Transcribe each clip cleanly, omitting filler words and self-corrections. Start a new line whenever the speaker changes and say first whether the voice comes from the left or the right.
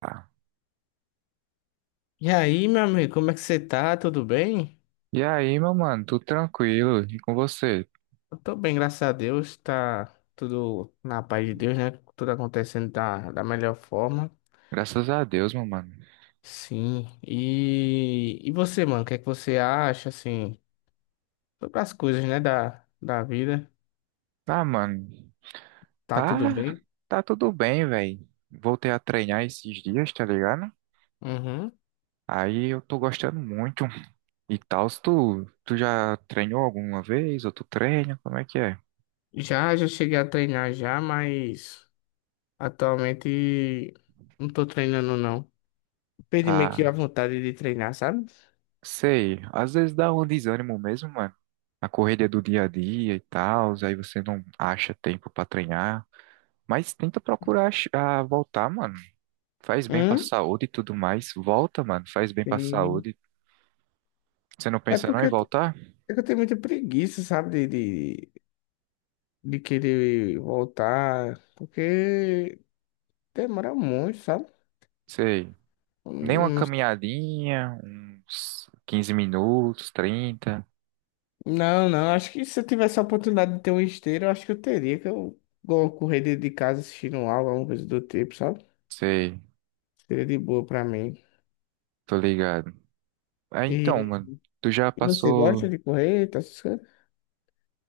right: Ah,
left: E aí, meu amigo, como é que você tá? Tudo bem?
right: e aí, meu mano, tudo tranquilo? E com você?
left: Eu tô bem, graças a Deus. Tá tudo na paz de Deus, né? Tudo acontecendo da melhor forma.
right: Graças a Deus, meu mano.
left: Sim. E você, mano, o que é que você acha, assim, sobre as coisas, né, da vida?
right: Ah, mano,
left: Tá tudo
right: tá,
left: bem?
right: tá tudo bem, velho. Voltei a treinar esses dias, tá ligado?
left: Uhum.
right: Aí eu tô gostando muito. E tal, se tu já treinou alguma vez, ou tu treina, como é que é?
left: Já cheguei a treinar já, mas atualmente não tô treinando, não. Perdi meio que a
right: Ah,
left: vontade de treinar, sabe?
right: sei, às vezes dá um desânimo mesmo, mano. A correria do dia a dia e tal, aí você não acha tempo pra treinar. Mas tenta procurar voltar, mano. Faz bem pra
left: Hum?
right: saúde e tudo mais. Volta, mano. Faz bem pra
left: Sim.
right: saúde. Você não
left: É
right: pensa não
left: porque
right: em voltar?
left: É que eu tenho muita preguiça, sabe, de querer voltar, porque demora muito, sabe?
right: Sei. Nem uma
left: Não,
right: caminhadinha, uns 15 minutos, 30.
left: não, não, acho que se eu tivesse a oportunidade de ter um esteiro, eu acho que eu teria, que eu vou correr dentro de casa assistindo aula, alguma coisa do tipo, sabe?
right: Sei.
left: Seria de boa pra mim.
right: Tô ligado. Ah, então,
left: E,
right: mano. Tu já
left: e você gosta
right: passou.
left: de correr, tá essas coisas?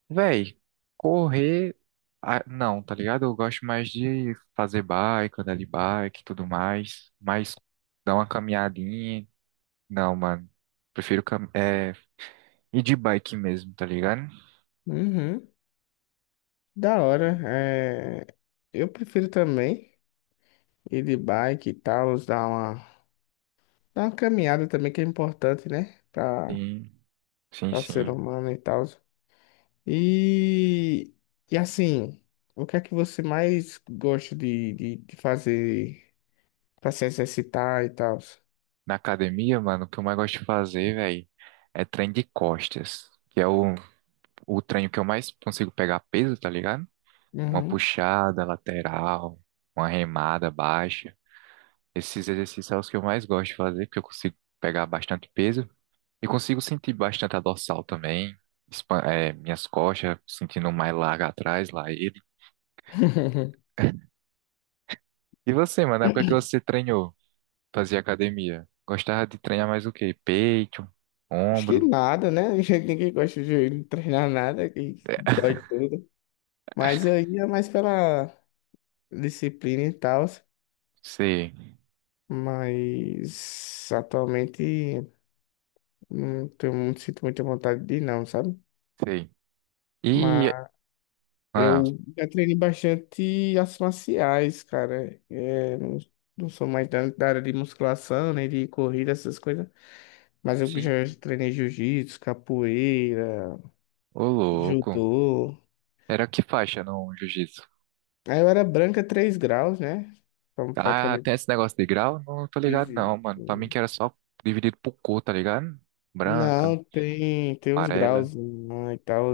right: Véi, correr. Ah, não, tá ligado? Eu gosto mais de fazer bike, andar de bike e tudo mais. Mas dar uma caminhadinha. Não, mano. Prefiro ir de bike mesmo, tá ligado?
left: Uhum, da hora. É, eu prefiro também ir de bike e tal, dar uma caminhada também, que é importante, né? Pra
right: Sim, sim,
left: ao ser
right: sim.
left: humano e tal. E, e assim, o que é que você mais gosta de, de fazer para se exercitar e tal?
right: Na academia, mano, o que eu mais gosto de fazer, velho, é treino de costas, que é o treino que eu mais consigo pegar peso, tá ligado? Uma
left: Uhum.
right: puxada lateral, uma remada baixa. Esses exercícios são os que eu mais gosto de fazer, porque eu consigo pegar bastante peso e consigo sentir bastante a dorsal também, minhas costas, sentindo mais larga atrás, lá ele. E você, mano, na época que você treinou, fazia academia, gostava de treinar mais o quê? Peito,
left: Acho que
right: ombro?
left: nada, né? Ninguém gosta de treinar nada, que
right: É,
left: dói tudo. Mas eu ia mais pela disciplina e tal.
right: sei.
left: Mas atualmente não tenho, muito sinto muita vontade de ir, não, sabe?
right: Sei. E, ah,
left: Eu já treinei bastante artes marciais, cara. É, não, não sou mais da área de musculação, nem de corrida, essas coisas. Mas eu
right: sim,
left: já treinei jiu-jitsu, capoeira,
right: ô louco.
left: judô.
right: Era que faixa no jiu-jitsu?
left: Aí eu era branca 3 graus, né? Então
right: Ah,
left: praticamente
right: tem esse negócio de grau? Não tô ligado não,
left: fiz.
right: mano. Pra mim que era só dividido por cor, tá ligado? Branca,
left: Não, tem uns
right: amarela.
left: graus né, e tal.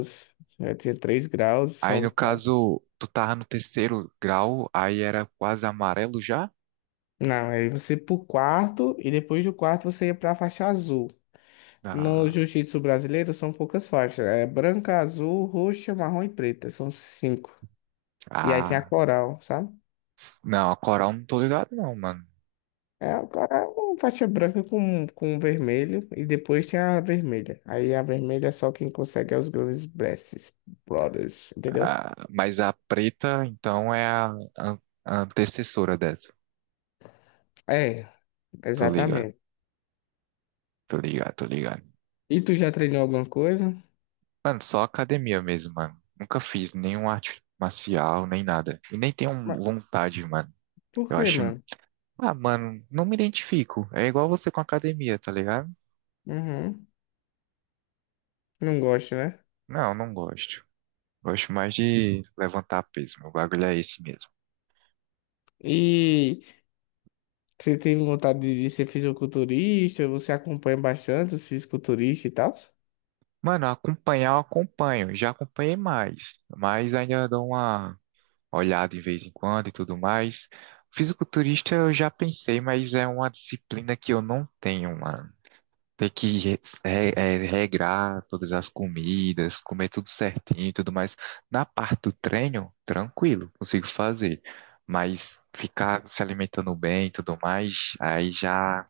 left: Eu tinha 3 graus,
right: Aí
left: são
right: no
left: quase.
right: caso, tu tava no terceiro grau, aí era quase amarelo já?
left: Não, aí você ia pro quarto e depois do quarto você ia pra faixa azul. No
right: Ah,
left: jiu-jitsu brasileiro são poucas faixas. É branca, azul, roxa, marrom e preta. São cinco. E aí tem a
right: ah,
left: coral, sabe?
right: não, a coral não tô ligado não, mano.
left: É, o cara é uma faixa branca com vermelho e depois tem a vermelha. Aí a vermelha é só quem consegue é os grandes Blesses, Brothers, entendeu?
right: Ah, mas a preta, então, é a, an- antecessora dessa.
left: É,
right: Tô ligado,
left: exatamente.
right: tô ligado, tô ligado.
left: E tu já treinou alguma coisa?
right: Mano, só academia mesmo, mano. Nunca fiz nenhum arte marcial, nem nada. E nem tenho
left: Mas
right: vontade, mano.
left: Por
right: Eu
left: quê,
right: acho.
left: mano?
right: Ah, mano, não me identifico. É igual você com academia, tá ligado?
left: Uhum. Não gosto, né?
right: Não, não gosto. Gosto mais de levantar peso. Meu bagulho é esse mesmo.
left: E você tem vontade de ser fisiculturista? Você acompanha bastante os fisiculturistas e tal?
right: Mano, acompanhar eu acompanho. Já acompanhei mais. Mas ainda dou uma olhada de vez em quando e tudo mais. Fisiculturista eu já pensei, mas é uma disciplina que eu não tenho, mano. Ter que regrar todas as comidas, comer tudo certinho e tudo mais. Na parte do treino, tranquilo, consigo fazer. Mas ficar se alimentando bem e tudo mais, aí já,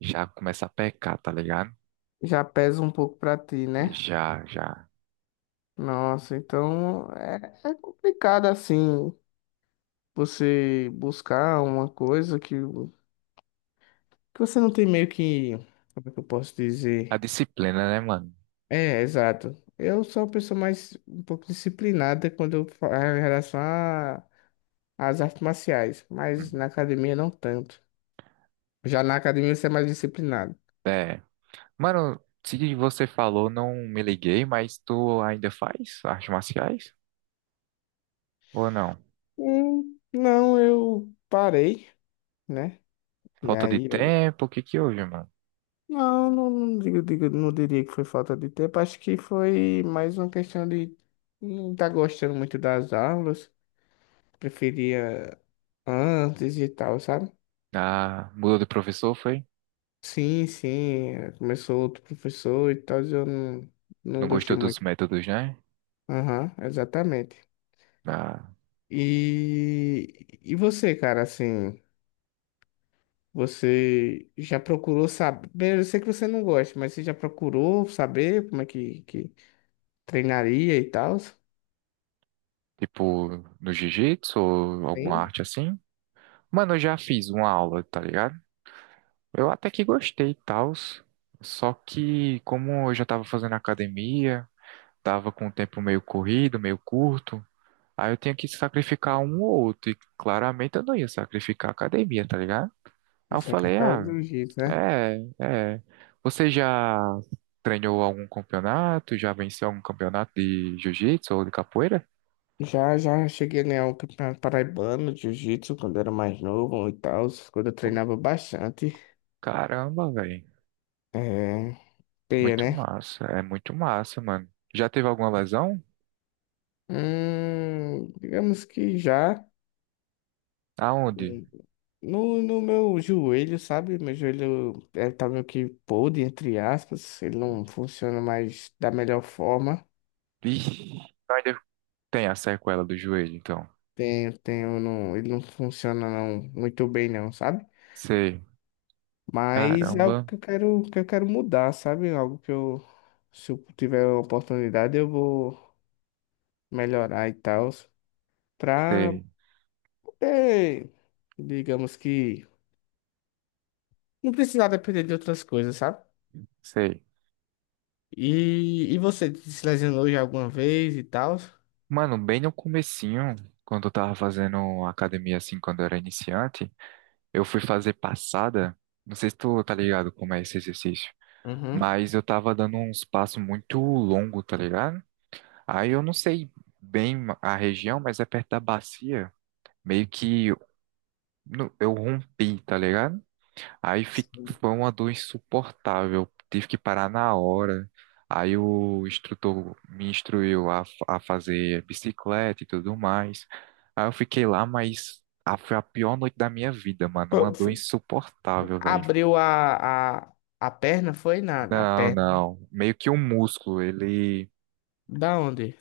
right: já começa a pecar, tá ligado?
left: Já pesa um pouco pra ti, né?
right: Já, já.
left: Nossa, então é complicado assim você buscar uma coisa que você não tem meio que. Como é que eu posso
right: A
left: dizer?
right: disciplina, né, mano?
left: É, exato. Eu sou uma pessoa mais um pouco disciplinada quando eu falo em relação às artes marciais, mas
right: Hum.
left: na academia não tanto. Já na academia você é mais disciplinado.
right: É. Mano, se você falou, não me liguei, mas tu ainda faz artes marciais? Ou não?
left: Não, eu parei, né? E
right: Falta de
left: aí eu.
right: tempo, o que que houve, mano?
left: Não, não, não, digo, não diria que foi falta de tempo. Acho que foi mais uma questão de não estar gostando muito das aulas. Preferia antes e tal, sabe?
right: Ah, mudou de professor, foi?
left: Sim, sim. Começou outro professor e tal, e eu não
right: Não gostou
left: gostei
right: dos
left: muito.
right: métodos, né?
left: Aham, exatamente.
right: Da-
left: E você, cara, assim, você já procurou saber? Eu sei que você não gosta, mas você já procurou saber como é que treinaria e tal?
right: tipo, no jiu-jitsu ou alguma arte assim? Mano, eu já fiz uma aula, tá ligado? Eu até que gostei e tal. Só que, como eu já tava fazendo academia, tava com o tempo meio corrido, meio curto, aí eu tinha que sacrificar um ou outro. E claramente eu não ia sacrificar a academia, tá ligado? Aí eu
left: Isso é
right: falei,
left: capital do
right: ah,
left: jiu-jitsu, né?
right: é, é. Você já treinou algum campeonato? Já venceu algum campeonato de jiu-jitsu ou de capoeira?
left: Já cheguei a ganhar o campeonato paraibano de jiu-jitsu quando era mais novo e tal, quando eu treinava bastante.
right: Caramba, velho.
left: É, teia,
right: Muito
left: né?
right: massa. É muito massa, mano. Já teve alguma lesão?
left: Digamos que já.
right: Aonde?
left: Hum, No, no meu joelho, sabe? Meu joelho tá meio que podre, entre aspas. Ele não funciona mais da melhor forma.
right: Ixi, então ainda tem a sequela do joelho, então.
left: Tenho, não, ele não funciona não, muito bem, não, sabe?
right: Sei.
left: Mas é algo
right: Caramba.
left: que eu quero mudar, sabe? Algo que eu, se eu tiver a oportunidade, eu vou melhorar e tal, pra
right: Sei,
left: poder, digamos que, não precisar depender de outras coisas, sabe?
right: sei.
left: E você se lesionou já alguma vez e tal?
right: Mano, bem no comecinho, quando eu tava fazendo academia assim, quando eu era iniciante, eu fui fazer passada. Não sei se tu tá ligado como é esse exercício,
left: Uhum.
right: mas eu tava dando uns passos muito longo, tá ligado? Aí eu não sei bem a região, mas é perto da bacia. Meio que não, eu rompi, tá ligado? Aí foi uma dor insuportável. Tive que parar na hora. Aí o instrutor me instruiu a fazer bicicleta e tudo mais. Aí eu fiquei lá, mas foi a pior noite da minha vida, mano. Uma
left: Foi-
right: dor
left: foi-
right: insuportável, velho.
left: Abriu a perna, foi na
right: Não,
left: perna.
right: não. Meio que um músculo, ele
left: Da onde?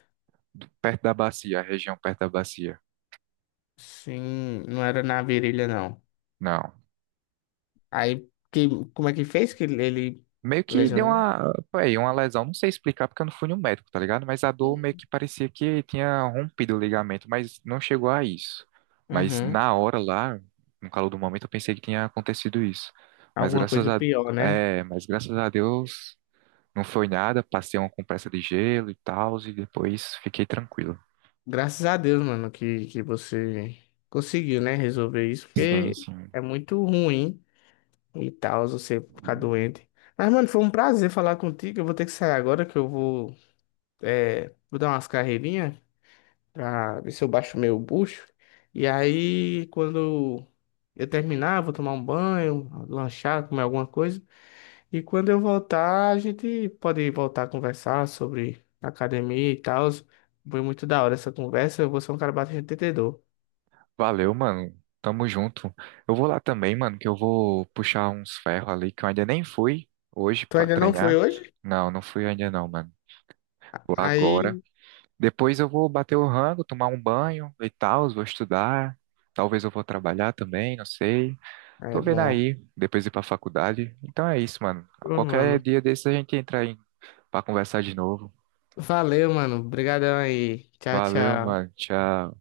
right: perto da bacia, a região perto da bacia.
left: Sim, não era na virilha, não.
right: Não.
left: Aí, que, como é que fez que ele
right: Meio que deu
left: lesionou?
right: uma lesão, não sei explicar porque eu não fui no médico, tá ligado? Mas a dor meio que parecia que tinha rompido o ligamento, mas não chegou a isso. Mas
left: Uhum.
right: na hora lá, no calor do momento, eu pensei que tinha acontecido isso. Mas
left: Alguma
right: graças
left: coisa
right: a,
left: pior, né?
right: mas graças a Deus não foi nada, passei uma compressa de gelo e tal, e depois fiquei tranquilo.
left: Graças a Deus, mano, que você conseguiu, né, resolver isso,
right: Sim,
left: porque
right: sim.
left: é muito ruim e tal, você ficar doente. Mas, mano, foi um prazer falar contigo. Eu vou ter que sair agora, que eu vou dar umas carreirinhas pra ver se eu baixo meu bucho. E aí, quando eu terminar, eu vou tomar um banho, lanchar, comer alguma coisa. E quando eu voltar, a gente pode voltar a conversar sobre academia e tal. Foi muito da hora essa conversa. Eu vou ser um cara bastante entendedor.
right: Valeu, mano. Tamo junto. Eu vou lá também, mano, que eu vou puxar uns ferros ali que eu ainda nem fui hoje
left: Tu
right: pra
left: ainda não foi
right: treinar.
left: hoje?
right: Não, não fui ainda não, mano. Vou agora.
left: Aí
right: Depois eu vou bater o rango, tomar um banho e tal, vou estudar. Talvez eu vou trabalhar também, não sei.
left: é
right: Tô vendo
left: bom.
right: aí, depois ir pra faculdade. Então é isso, mano.
left: Ô,
right: Qualquer
left: mano.
right: dia desse a gente entra aí pra conversar de novo.
left: Valeu, mano. Obrigadão aí. Tchau,
right: Valeu,
left: tchau.
right: mano. Tchau.